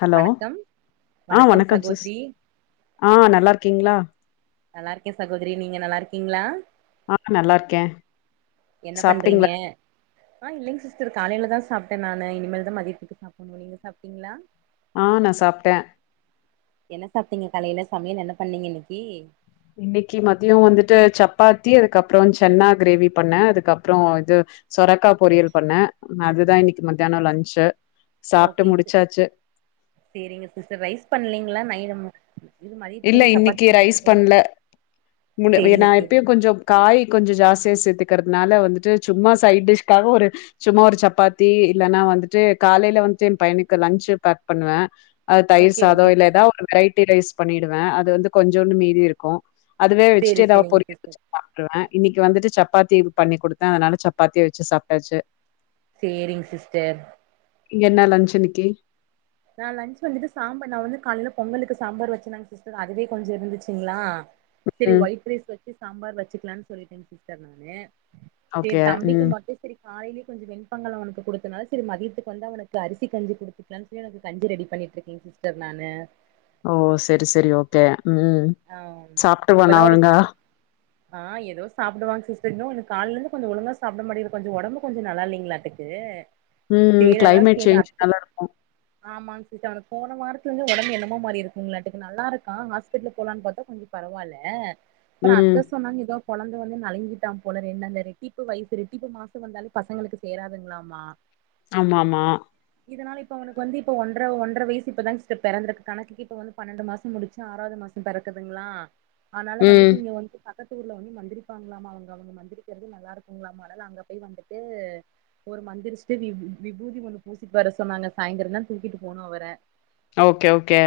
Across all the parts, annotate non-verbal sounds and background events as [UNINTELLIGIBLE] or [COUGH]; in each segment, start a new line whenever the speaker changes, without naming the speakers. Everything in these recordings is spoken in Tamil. ஹலோ
வணக்கம்
ஆ வணக்கம் சிஸ் ஆ நல்லாருக்கிங்ளா
நல்லாருக்கே சகோதரி நீங்க நல்லாருக்கிங்ளா
ஆ நல்லாருக்கே
என்ன பண்றீங்க
சாப்ட்டிங்ளா
ஆ இல்லைங் சிஸ்டர் காலைலதா சாப்ட்ட நானு இனிமேல்தா மதியத்துக்கு சாப்படணு நீங்க சாப்ட்டிங்ளா
ஆ நா சாப்ட்ட
என்ன சாப்ட்டிங்க காலையில சமையல் என்ன பண்ணிங்க இன்னைக்கு
இன்னைக்கு மதிய வந்துட்டு சப்பாத்தி அதுக்கப்ற சன்னா கிரேவி பண்ண அதுக்கப்ற இது சொரக்கா பொரியல் பண்ண அதுதா இன்னைக்கு மதியான லன்ச்சு சாப்ட்டு
ஓகேங் சி
முடிச்சாச்சு
செரிங்க சிஸ்டர் ரைஸ் பண்லிங்ளா நை இது மதியத்துக்கு
இல்ல
வந்து சப்பாத்தி
இன்னைக்கு ரைஸ்
செஞ்சுட்ருக்கே
பண்ல மு நா
சேரிங்க
எப்பயு
சேரிங்க
கொஞ்ச காய் கொஞ்ச ஜாஸ்தியா சேத்து க்கறதுனால வந்துட்டு சும்மா சைடிஷ்க்காக ஒரு சும்மா ஒரு சப்பாத்தி இல்லன்னா வந்துட்டு காலைல வந்துட்டு எம் பையனுக்கு லன்ச்சு பேக் பண்ணுவே அது தயிர்
ஓகே
சாத
ஓகேங்க
இல்ல எதா
சிஸ்டர்
ஒரு வெரைட்டி ரைஸ் குடுத்துடுவே அது வந்து கொஞ்ஜோன்னு மீதி இருக்கும் அதுவே வச்சுட்டு
சேரி
ஏதாவது
சேரிங்க
பொரியல்
சிஸ்டர்
வச்சுட்டு சாப்ட்ருவா இன்னைக்கு வந்துட்டு சப்பா சப்பாத்தி இது பண்ணி கொடுத்தே அதனால சப்பாத்திய வச்சு சாப்ட்டாச்சு
சரிங்க சிஸ்டர்
நீங்க என்ன லன்ச் இன்னிக்கு
நா லன்ச் வந்துட்டு சாம்பார் நான் வந்து காலையில பொங்கலுக்கு சாம்பார் வச்சினாங்க சிஸ்டர் அதுவே கொஞ்சம் இருந்துச்சுங்களா சரி
ம்.
வொயிட் ரைஸ் வச்சி சாம்பார் வச்சுக்கலாம்னு சொல்லிட்டேன் சிஸ்டர் நானு சரி
ஓகே.
தம்பிக்கு
ம்.
மட்டும் சரி காலைலயே கொஞ்சம் வெண்பெங்கல் அவனுக்கு குடுத்தனால சேரி மதியத்துக்கு வந்து அவனுக்கு அரிசி கஞ்சி குடுத்துக்லான்னு எனக்கு கஞ்சி ரெடி பண்ணிட்டு இருக்கேங்க சிஸ்டர் நானு
ஓ சரி சரி ஓகே ம்
ஆ
சாப்ட்டுவானா
இப்பதா ஒரு
ஒழுங்கா
ஆ ஏதோ சாப்டுவாங் சிஸ்டர் இன்னு இ கால்ல இருந்து கொஞ்ச ஒழுங்கா சாப்பிட மாட்டடிங்கது கொஞ்சம் ஒடம்பு கொஞ்சம் நல்லா இல்லைங்களாட்டுக்கு
ம் கிளைமேட் சேஞ்ச் நல்லா இருக்கு
ஆமாங் சிஸ்டர் அவனுக்கு போன வாரத்துல இருந்து ஒடம்பு என்னமோ மாரி இருக்குங்களாட்டுக்கு நல்லா இருக்கா ஹாஸ்பிட்லு போலான்னு பாத்தா கொஞ்ச பரவால்ல அப்பற
ம்.
அத்த சொன்னாங்க ஏதோ கொழந்த வந்து நழுங்கிட்டா போல ரெண்டு அந்த ரெட்டிப்பு வயசு ரெட்டிப்பு மாசம் வந்தாலே பசங்களுக்கு சேராதுங்களாமா
ஆமா ஆமா
இதனால இப்ப அவக்கு வந்து இப்ப ஒன்ற ஒன்றரை வயசு இப்பதான்ங்க சிஸ்டர் பிறந்தருக்கு கணக்குக்கு இப்ப வந்து பன்னண்டு மாசம் முடிச்சு ஆறாவது மாசம் பெறக்குதுங்களா ஆனால
ம்.
வந்துட்டு இங்க வந்து பா பக்கத்து ஊர்ல வந்து மந்திரிப்பாங்களாமா அவங்க அவங்க மந்திரிக்கிறது நல்லா இருக்கும்ங்களாமா அதனால அங்க போய் வந்துட்டு ஒரு மந்திரிச்சுட்டு வி விபூதி ஒண்ணு பூசிட்டு வர சொன்னாங்க சாயந்தரம் தா தூக்கிட்டு போணும் அவர
ஓகே ஓகே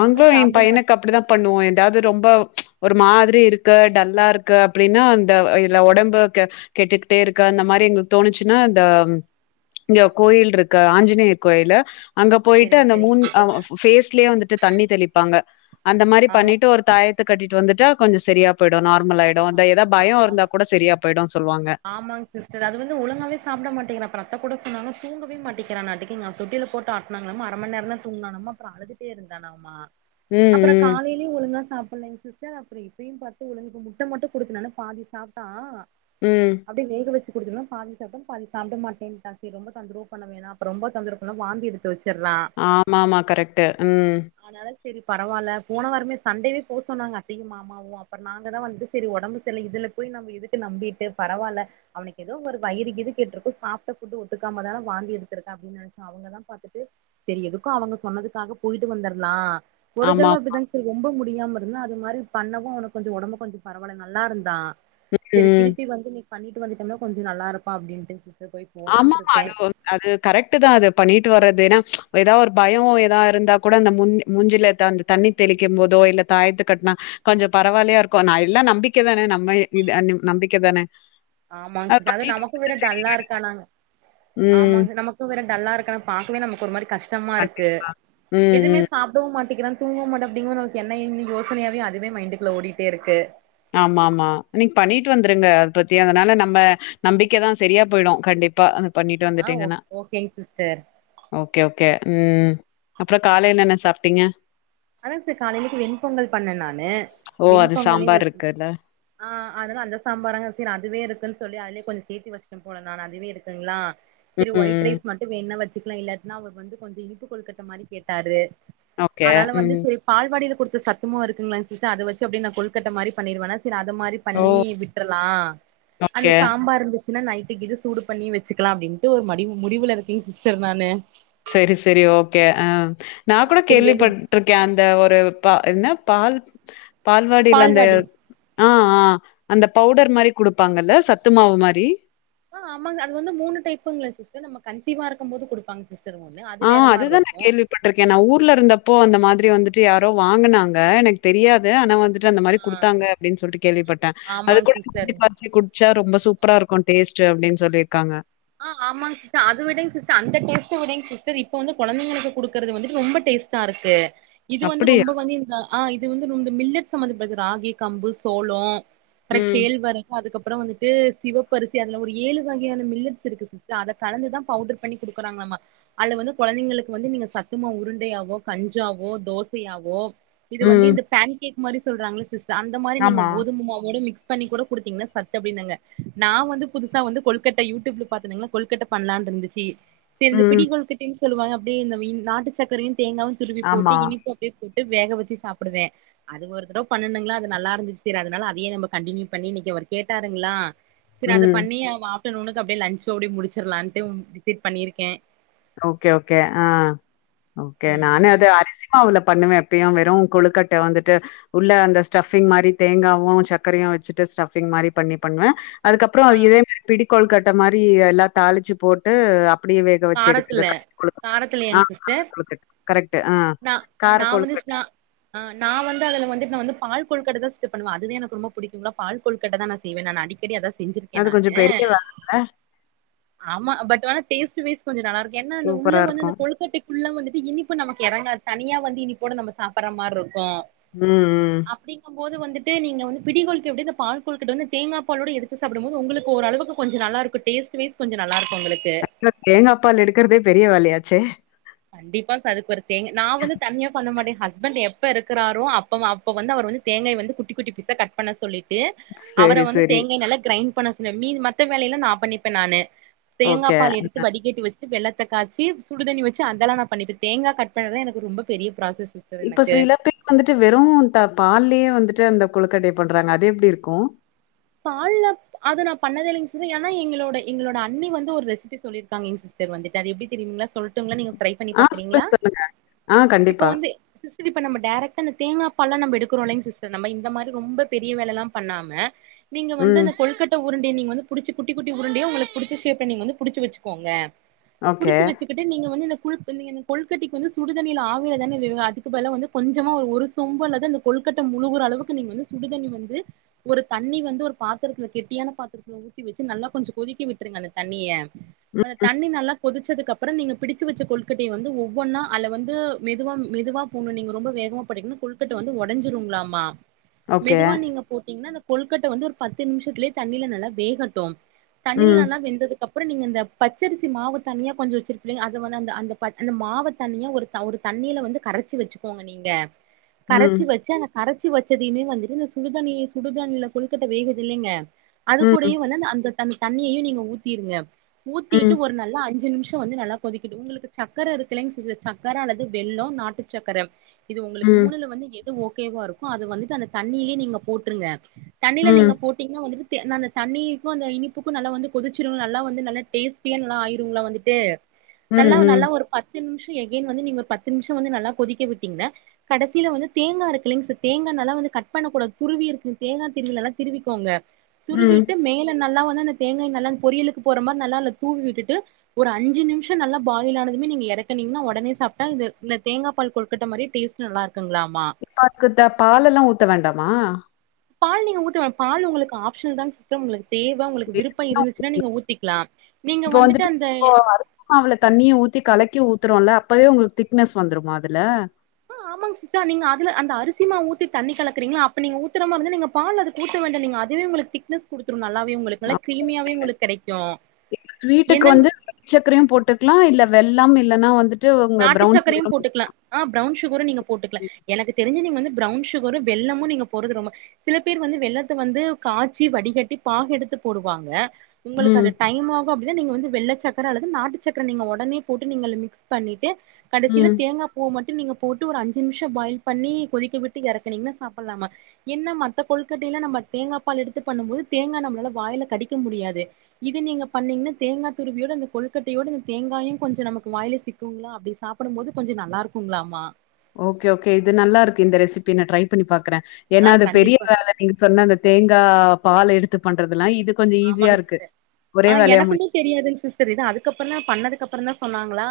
ஒழுங்கா
எ
சாப்ட
பையனுக்கு
மாட்டிக்கிறா
அப்படிதா பண்ணுவோ ஏதாவது ரொம்ப ஒரு மாதிரி இருக்கு டல்லா இருக்கு அப்படின்னா அந்த இதுல ஒடம்பு கெ கெட்டுக்கிட்டே இருக்கு அந்த மாதிரி எங்களுக்கு தோணுச்சுன்னா இந்த இங்க கோயில் இருக்கு ஆஞ்சிநேயர் கோயிலு அங்க போயிட்டு
சரிங்க
அந்த
சரிங்க சிஸ்டர்
அவ பேஸ்லயே வந்துட்டு தண்ணி தெளிப்பாங் ங்க அந்த மாரி
ஆமா
பண்ணிட்டு ஒரு தாயத்த கட்டிட் ட்டு வந்துட்டா கொஞ்ச சரியா போயிடும் நா நார்மலாயிடு அந்த
ஆமா
எதா பயம்
ஆமா
இருந்தா கூட சரியா போயிடு சொல்லுவாங்
ஆமாங் சிஸ்டர் அது வந்து ஒழுங்காவே சாப்பிட மாட்டேங்கிறா அப்ற அத்த கூட சொன்னாங்க தூங்கவே மாட்டிக்கிறானாட்டிக்கு இவங்க தொட்டில போட்டு ஆட்டனாங்களம்மா அர மணி நேரம் தூங்னானாம்மா அப்பற அழுதுட்டே இருந்தானாம்மா
ம்,
அப்பற
ம்,
காலைலயு ஒழுங்கா சாப்புட்லைங் சிஸ் ச்சா அப்பற இப்பயு பாத்து இவனுக்கு முட்ட மட்டு கொடுக்கலானு பாதி சாப்ட்டா
ம்.
அப்டி வேக வச் சி குடுத்தோன பாதி பாதி சாப்ட மாட்டேன்ட்டா சேரி ரொம்ப தொந்தரவு பண்ண வேணா அப்பறம் ரொம்ப தொந்தரவு பண்ணா வாந்தி எடுத்து வச்சி
ஆமா ஆமா கரெக்ட் ம்
சேரி பரவால்ல போன வாரமே சண்டேவே போ சொன்னாங்க அத்தையு மாமாவு அப்பறம் நாங்க தா வந்துட்டு சேரி ஒடம்பு சரில்ல இதுல போய் நம்ப எதுக்கு நம்பிட்டு பரவால்ல அவனுக்கு ஏதோ ஒரு வயிறு கீது கெட்டுருக்கு சாப்ட்ட ஃபுட் ஒத்துக்காம தான வாந்தி எடுத்திருக்க அப்டின்னு நெனைச்சோ அவங்கதா பாத்துட்டு சேரி எதுக்கும் அவங்க சொன்னதுக்காக போயிட்டு வந்தற்லா ஒரு
ஆமா.
தடவை அப்டிதாங் சேரி ரொம்ப முடி முடியாம இருந்தா அது மாரி பண்ணவு அவனக்கு கொஞ்சம் ஒடம்பு கொஞ்சம் பரவால்ல நல்லா இருந்தா
ம் ம்
இன்னிக்கு பண்ணிட்டு வந்துடோம்னா கொஞ்ஜோ நல்லாருப்பா அப்டின்ட்டு போய் போலான்ட்டு
ஆமாமா
இருக்கே
அதுவு அது கரெட்டு தா அது பண்ணிட்டு வறது ஏனா ஏதா ஒரு பயோ ஏதா இருந்தா கூட அந்த முன் மூஞ்சில அந்த தண்ணி தெளிக்க போதோ இல்ல தாயத்து கட்னா கொஞ்ஜோ பரவாலயா இருக்கு நா எல்லா நம்பிக்க தானே நம்ப இது நம்பிக்க தானே
ஆமாங் சிஸ் அது
பண்ணிட்டு
நமக்கு
இருந்தா
வேற டல்லா
சரியாயிடும்.
இருக்கானா
ம்.
ஆமாங்க நமக்கு வேற டல்லா இருக்கா பாக்கவே நமக் ஒருமாரி கஷ் டமா
கண்டி
இருக்கு
ம்,
எதுமே
ம்.
சாப்டவு மாட் கேக்றான் தூங்க மாட்டா [UNINTELLIGIBLE] நமக்கு [UNINTELLIGIBLE] யோசனையாவே அதுவே மைண்டுக்குள்ள ஓடிட்டே இருக்கு
ஆமா ஆமா நீங்க பண்ணிட்டு வந்துருங்க அத பத்தி அதனால நம்ப நம்பிக்கதா சரியா பொயிடு கண்டிப்பா பண்ணிட்டு
ஆ ஓ
வந்துடீங்கன்னா
ஓகேங் சிஸ்டர்
ஓகே ஓகே ம் அப்றோ காலைல என்ன சாப்டீங்க
அதா செரி காலைலிக்கு வெண்பொங்கல் பண்ணே நானு
ஓ! அது
வெண்பொங்கலே
சாம்பார்
வச்
இருக்குல்ல.
ஆஹ் அதெல்லா அந்த சாம்பார அங்க சீர் அதுவே இருக்குன் சொல்லி அதுலயே கொஞ்ஜோ சேத்தி வச்ட்டே போல நானு அதுவே இருக்குங்களா
ம்,
செரி ஒயிட்
ம்.
ரைஸ் மட்டு வேண்னா வச் இல்லாட்னா அவ வந்து கொஞ்ஜோ இனிப்பு கொழுக்கட்ட மாரி கேட்டாரு
ஓகே
அதனால வந்து
ம்.
சே பால்வாடில குடுத் சத்துமாவ் இருக்குனு நெனச்சுட்டு அத வச்சி அப்டியே நா கொழுக்கட்ட மாரி பண்ணிருவேனா செரி அத மாரி
ஓ!
பண்ணி விட்ரலா அந்த
ஓகே.
சாம்பார் இருந் சின்ன நைட்டுக்கு இத சூடு பண்ணி வச்சுக்கலா அப்டின்ட்டு ஒரு மடிவு முடிவுல இருக்கே சிஸ்டர் நானு
செரி செரி ஓகே ஆ நா குட
சரி வெளி
கேள்விபட்ருக்கே அந்த ஒரு பா என்ன பால் பால்வாடில அந்த
பால்வாடி
ஆ ஆ அந்த பவுடர் மாரி குடுப்பாங்கல்ல சத்து மாவு மாரி
ஆஹ் ஆமாங்க அது வந்து மூனு டைப்புங்களா சிஸ்டர் நம்ப கன்சீவா இருக்கும் போது குடுப்பாங்க சிஸ்
ஆஹ் அது தா நா கேள்விப்பட்ருக்கே நா ஊர்ல இருந்தப்போ அந்த மாதிரி வந்து ட்டு யாரோ வாங்குனாங்க எனக்கு தெரியாது ஆனா வந்து அந்த மாரி
ஆ
குடுத்தாங்க அப்டின்னு சொல்ட்டு கேள்விப்பட்டே அது
ஆமாங்க
கூட
சிஸ்டர்
[INAUDIBLE] குடிச்சா ரொம்ப சூப்ரா இருக்கு டேஸ் ச்ச அப்டின்னு சொல்லிர்க்காங்க
ஆ ஆமாங் சிஸ்டர் அது விடங் சிஸ்டர் அந்த டேஸ்ட்டவுடைங் சிஸ்டர் இப்ப வந்து கொழந்தைங்களுக்கு குடுக்குறது வந்துட்டு ரொம்ப டேஸ்ட்டா இருக்கு இது வந்து
அப்படியா?
ரொம்ப வந்து இந்த ஆ இது வந்து ரொம்ப மில்லட் சம்பந்தப்பட்டது ராகி கம்பு சோளோ அர
ம்.
கேள்வரகு அதுக்கப் அப்பறோ வந்துட்டு சிவப்பரிசி அதுல ஒரு ஏழு வகையான மில்லட் இருக்கு சிஸ்டர் அத கலந்து தா பவுடர் பண்ணி குடுக்குறாங்களாமா அது வந்து கொழந்தைங்களுக்கு வந்து நீங்க சத்தமாவு உருண்டையாவோ கஞ்சாவோ தோசையாவோ இது வந்து
ம்.
இந்த பான் கேக் மாரி சொல்றங்கல சிஸ் அந்த மாரி நீங்க
ஆமா.
கோதும மாவோட மிக்ஸ் ப்பண்ணி கூட குடுத்தீங்கன்னா சத்து அப்டின்னாங்க நா வந்து புதுசா வந்து கொழுக்கட்ட யூடியூப்ல பாத்தனீங்கன்னா கொல்கட்ட பண்ணலான்ருந்துச்சு செரி இந்த பிடி
ம்.
கொழுகட்டையு சொல்லுவாங்க அப்டியே இந் நாட்டு சக்கரையு தேங்காவு துருவி போட்டு
ஆமா.
இனிப்பும் அப்டியே போட் வேக வெச்சு சாப்டுவே அது ஒருத்தடவ பண்ணனுங்களா அது நல்லா இருந்துச்சு செரி அதனால அதயே நம்ம கண்டனியூ பண்ணி இன்னிக்கி அவுரு கேட்டாருங்களா செரி அத
ம்.
பண்ணி ஆ ஆப்டநூன்க்கு அப்டியே லஞ்சு சப்டியே முடிச்சிரலான்ட்டு டிசைட் பண்ணிருக்கே
ஓகே ஓகே அ ஓகே நானே அத
ம்
அரிசிமாவுல பண்ணுவே எப்பயு வெறு கொழுக்கட்ட வந்துட்டு உள்ள அந்த ஸ்டபிங் மாரி தேங்காவு சர்கரையு வச்சுட்டு ஸ்டபிங் மாரி பண்ணி பண்ணுவே அதுக்கப்பறோ
ஆ
இதே மாரி பிடி கொழுக்கட்ட மாரி எல்லா தாளிச்சு போட்டு அப் பிடியே வேக வச்சு எடு
த்துல காரத்துலயாங்க சிஸ்டர்
கொழுக்கட்ட கரெக்ட்டு ஆ
நா
கார
நா வந்து
கொழுக்கட்ட
நா அ நா வந்து அதுல வந்துட்டு நா பால் கொழுக்கட்ட தா சிஸ்டர் பண்ணுவே அதுவே எனக்கு ரொம்ப புடிக்குங்களா பால் கொழுக்கட்ட தா செய்வே நா அடிக்கடி அதா செஞ்சிருக்கே
அது கொஞ்சோ
நானு
பெரிய வேலல்ல
ஆமா பட் டேஸ்டுவிஸ் கொஞ்சோ நல்லாருக் ஏன்னா அந்த உள்ள
சூப்பரா
வந்து
இருக்கு
அந்த கொழுக்கட்டைக்குள்ள வந்து து இனிப்பு நமக்கு எறங்காது தனியா வந்து இனிப்போடா நம்ப சாப்புற மாரி ருக் கோ
ம் ம்
அப்பிடிங்கம் போது வந்துட்டு நீங்க வந்து பிடிகொழுக்கு எப்டியோ இந்த பால்கொழுக்காட்ட வந்து தேங்கா பாலோடு ஏடுத்து சாப்புடும் போது உங்களுக்கு ஓர் அளவுக்கு கொஞ்சோ நல்லா இருக்கு டேஸ்டு வைஷ் கொஞ்சே நல்லாருக் உங்களுக்கு
ப்பால் எடுக்கறதே பெரிய வேலையாச்சே
கண்டிப்பா [UNINTELLIGIBLE] தேங் நா வந்து தன்னியா பண்ணமாட்டே ஹஸ்பண்ட் எப்ப இருக்குறாரோ அப்ப அப்ப வந்து அவர் வந்து தேங்காய் வந்து குட்டி குட்டி பிசா கட் பண்ண சொல்லிட் ட்டு அவர
செரி
வந்து
செரி
தேங்காய் நல்லா கிரைண்ட் பண்ண இந் மீன் மத்த வேலையல்லா நா பண்ணிப்பேன் நானு தேங்கா
ஓகே
பால் எடுத்து வடி கேட்டி வச் வெள்ளத்த காச்சி சுடுதண்ணி வச் அதந்தல்லாம் நா பண்ணிப்ப தேங்கா கட்பண்ணுறது எனக்கு ரொம்ப பெரிய ப்ராசஸ் சிஸ்டர்
இப்ப
எனக்கு
சில பேர் வந்துட்டு வெறும் தா பால்லேயே வந்துட்டு அந்த கொழுக்கட்டைய பண்றாங்க அது எப்படி இருக்கோ
பால்ல அது நா பண்ணதேயில்லா ஏன எங்களோட எங்களோட அன்னி வந்து ஒரு ரெசிபி சொல்லிருக்காங்க எங்க சிஸ்டர் வந்துட்டு அது எப்படி தெரியங்களா சொல்லட்டுங்கள நீங்க ட்ரை பண்ணி
ஆ
பாக்குறீங்களா
சொல்லுங் சொல்லுங்க ஆ
இப்ப
கண்டிப்பா
வந்து சிஸ்டர் இப்ப நம்ம டாரெக்டா அந்த தேங்காப்பால்லா நம்ப எடுக்குறோலைங் சிஸ்டர் நம்ம இந்த மாரி ரொம்ப பெரிய வேல எல்லா பண்ணாம நீங்க வந்து
ம்.
இந்த கொழுகட்ட உருண்டிய நீங்க வந்து புடிச்சு குட்டி குட்டி உருண்டயா உங்களுக்கு புடிச்ச சேப்லா நீங்க வந்து புடிச்சு வெச்சுக்கோங்க
ஓகே.
புடிச்சு வெச்சுக்கிட்டு நீங்க வந்து இந்த குழு நீங்க அந்த கொழுகட்டைக்கு வந்து சுடுதண்ணில ஆவில தானே வேகு அதுக்கு பதிலா வந்து கொஞ்சமா ஒரு சொம்பளவு அந்த கொழுகட்ட முழுகற அளவுக்கு நீங்க வந்து சுடுதண்ணி வந்து ஒரு தண்ணி வந் து ஒரு பாத்தரத்துல கெட்டியான பாத்தரத்துல ஊத்தி வச்சு நல்லா கொஞ்ச கொதிக்க விட்ருங்க அந்த தண்ணிய
ம்.
அந்த தண்ணி நல்லா கொதிச்சதுக்கு அப்பற நீங்க பிடிச்சு வெச்ச கொழுக்கட்டைய வந்து ஒவ்வொன்னா அதுல வந்து மெதுவா மெதுவா போணு நீங்க ரொம்ப வேகமா போட்டிங்னா கொழுக்கட்ட வந்து ஒடஞ்சிருங்ளாமா
ஓகே.
மெதுவா நீங்க போட்டிங்னா அந்த கொழுக்கட்ட வந்து ஒரு பத்து நிமிஷத்திலியே தண்ணில நல்லா வேகட்டு தண்ணில
ம்.
நல்லா வெந்தது க்கப்பற நீங்க இந்த பச்சரிசி மாவு தனியா கொஞ்ச வெச்சிருப்பிங்க அத வந்து அந்த அந்த அந்த மாவ தனியா ஒரு ஒரு தண்ணில வந்து கரைச்சி வெச்சுக்கோங்க நீங்க
ம்.
கரைச்சி வெச்சு அந்த கரைச்சி வெச்சதைமே வந்துட்டு இந்த சுடுதண்ணி சுடுதண்ணில கொழுக்கட் ட வேகுதில்லைங்க அது
ம்.
கூடயு வந்து அந்த தம் தண்ணியயு நீங்க ஊத்திருங்க ஊத்திட்டு
ம்.
ஒரு நல்லா அஞ்சு நிம்ஷ் சோ வந்து நல்லா கொதிக்கிட்டு உங்ளுக்கு சக்கர இருக்கு இல்ல சக்கர அல்லது வெல்லோ அல்லது நாட்டு சக்கர இது உங்களுக்கு
ம்.
மூணுல வந்து எது ஒ கேவா இருக்கு அத வந்து அந்த தண்ணிலியே நீங்க போட்ருங்க தண்ணில
ம்.
நீங்க போட்டீங்ன்னா வந்துட்டு ந அந்த தண்ணிக்கு அந்த இனிப்புக்கு நல்லா வந்து கொதிச்சிரு நல்லா வந்து நல்லா டேஸ்டிய நல்லா ஆயிரும்ங்ளா வந்துட்டு
ம்.
நல்லா
ம்.
நல்லா ஒரு பத்து நிம்ஷ் எகேன் வந்து நீங்க ஒரு பத்து நிம்ஷ வந்து நல்லா கொதிக்க விட்டீங்க கடசில வந்து தேங்கா இருக்குல்லைங் தேங்கா நல்ல வந்து கட் கூடாது துருவி இருக்கு தேங்கா திருகுலலா திருவிக்கோங்க
ம்.
துருவிட்டு மேல நல்லா [UNINTELLIGIBLE] [UNINTELLIGIBLE] தேங்காய் நல்லா அந் பொரியலுக்கு போட்ற மாரி நல்லா அல்ல தூவி விட்டுட்டு ஒரு அஞ்சு நிம்ஷோ நல்லா பாயிலானதுமே நீங்க ஏறக்கனீங்கனா ஒடனே சாப்ட்டா இது இந்த தேங்கா பால் கொழ்கட்ட மாரி டேஸ்ட்டு நல்லார்க்
[INAUDIBLE] த பாலெல்லா ஊத்த வேண்டாமா?
பால் நீங்க ஊத்த வே பால் உங்களுக்கு ஆப்ஷனல் தா சிஸ்டம் உங்ளுக் தேவ உங்களுக்கு விருப்ப இருந்துச்சினா நீங்க ஊத்திக்லா நீங்க
இப்ப
வந்துட்டு அந்த
இப்போ த்தரோல்ல அப்பவே உங்களுக்கு திக்னஸ் வந்துருமா அதுல
ஆ ஆமாங் சிஸ்டர் நீங்க அதுல அந்த அரிசிமாவ் ஊத்தி தண்ணி கலக்கறீங்கல்ல அப்ப நீங் ஊத்தர மாவ் வந்து நீங்க பால் அதுக் ஊத்த வேண்டா நீங்க அதுவே உங்களுக்கு திக்னஸ் குடுத்துரு நல்லா வே உங்களுக்கு நல்லா கிரீமியாவே
ஓகே.
உங்களுக் கெடைக்கு
ஸ்வீட்டுக்கு
என்ன [UNINTELLIGIBLE]
ல்லம் இல்லனா வந்துட்
நாட்டு சக்கரையு போட்டுக்கலா ஆ பிரௌன் சுகரு நீங்க போட்டுக்கலா
போட்டுக்கலாம்.
எனக்கு தெ ரிஞ்சு நீங்க வந்து ப்ரௌன் சுகரு வெல்லமு நீங்க போட்றது ரொம்ப சில பேர் வந்து வெல்லத்த வந்து காச்சி வடிகட்டி பாகெடுத்து போடுவாங்க உங்களுக்கு அது
ம்.
டைமா கு அப்டினா நீங்க வந்து வெள்ள சக்கர அல்லது நாட்டுச்சக்கர நீங்க ஒடனே போட்டு நீங்க அல்ல மிக்ஸ் பண்ணிட்டு கடைசில
ம்.
தேங்காய் பூவ் மட் டு நீங்க போட்டு ஒரு அஞ்சு நிம்ஷோ பாயில் பண்ணி கொதிக்க விட்டு எறக்குனீங்னா சாப்பட்லாமா என்ன மத்த கொழ்கட்டைல நம்ம தேங்கா பால் எடுத்து பண்ணும் போது தேங்கா நம்ளால வாய்ல கடிக்க முடியாது இது நீங்க பண்ணீங்னா தேங்கா துருவியோட அந்த கொழுகட்டயோட அந் தேங்காயு கொஞ்சோ நமக்கு வாய்ல சிக் குங்களா அப்டி சாப்படும்போது கொஞ்சோ நல்லாருக்குங்களாமா
ஓகே ஓகே இது நல்லாருக்கு இந்த ரெசிப்பி நா ட்ரை பண்ணி பாக்கறே ஏன்னா
ஆஹ்
அது பெரிய
கண்டிப்பா
வேல நீங்க சொன்ன அந்த தேங் கா பால் எடுத்து பண்ற
ஆமாங் சிஸ்டர் ஆ‌
வேலையா முடி
எனக்குமே தெரியாதுங் சிஸ்டர் இத அதுக்கப்பறந்தா பண்ணதுக்கப்பறந்தா சொன்னாங் களா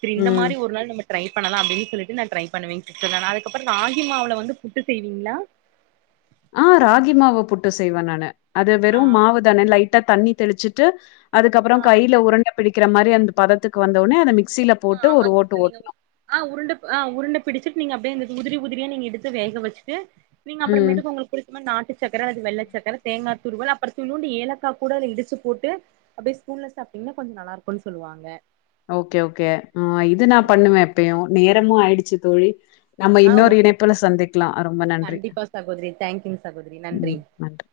செரி இந்த
ம்.
மாரி ஒரு நாள் நம்ம ட்ரை பண்ணலா அப்டின் சொல்லிட்டு நா ட்ரை பண்ணுவேங் சிஸ்டர் நா அதுக்கப்பறோ ராகி மாவுல வந்து புட்டு செய்வீங்ளா
ஆ ராகி மாவு புட்டு செய்வ நானு அது
ஆ
வெறு மாவு தான லை ட்டா தண்ணி தெளிச்சிட்டு அதுக்கப்பறோ
ஆ
கைல உருண்ட பிடிக்கற மாரி அந்த பதத்துக்கு வந்த உட்னே அத மிக்
ஆ ஆமாங் சிஸ்டர் நீங்க உ ஆ உருண்டப் ஆ உருண்ட பிடிச்சிட் நீங்க அப்டே வந்து உதிரி உதிரியா நீங்க எடுத்து வேக வச்சுட்டு நீங்க
ம்.
அப்பறமேட்டுக்கு உங்களுக் புடிச்ச மாரி நாட்டு சக்கர அது வெள்ள சக்கர தேங்கா துருவல் அப்றோ துள்யூண்டு ஏலக்கா கூட அதுல இடிச்சு போட்டு அப்டே ஸ்பூன்ல சாப்ட்டீங்னா கொஞ்சோ நல்லாருக்குன் சொல்லுவாங்க
ஓகேவ் கே ஆ இது நா பண்ணுவே எப்பயு நேரமு ஆயிடுச் சி தோழி நம்ம
ஆ
இன்னொரு
ஓகே
இணைப்புல சந்திக்லாம ரொம்ப நன்றி
கண்டிப்பா சகோதரி தேங்க்யூங்க சகோதரி நன்றி
ம் நன்றி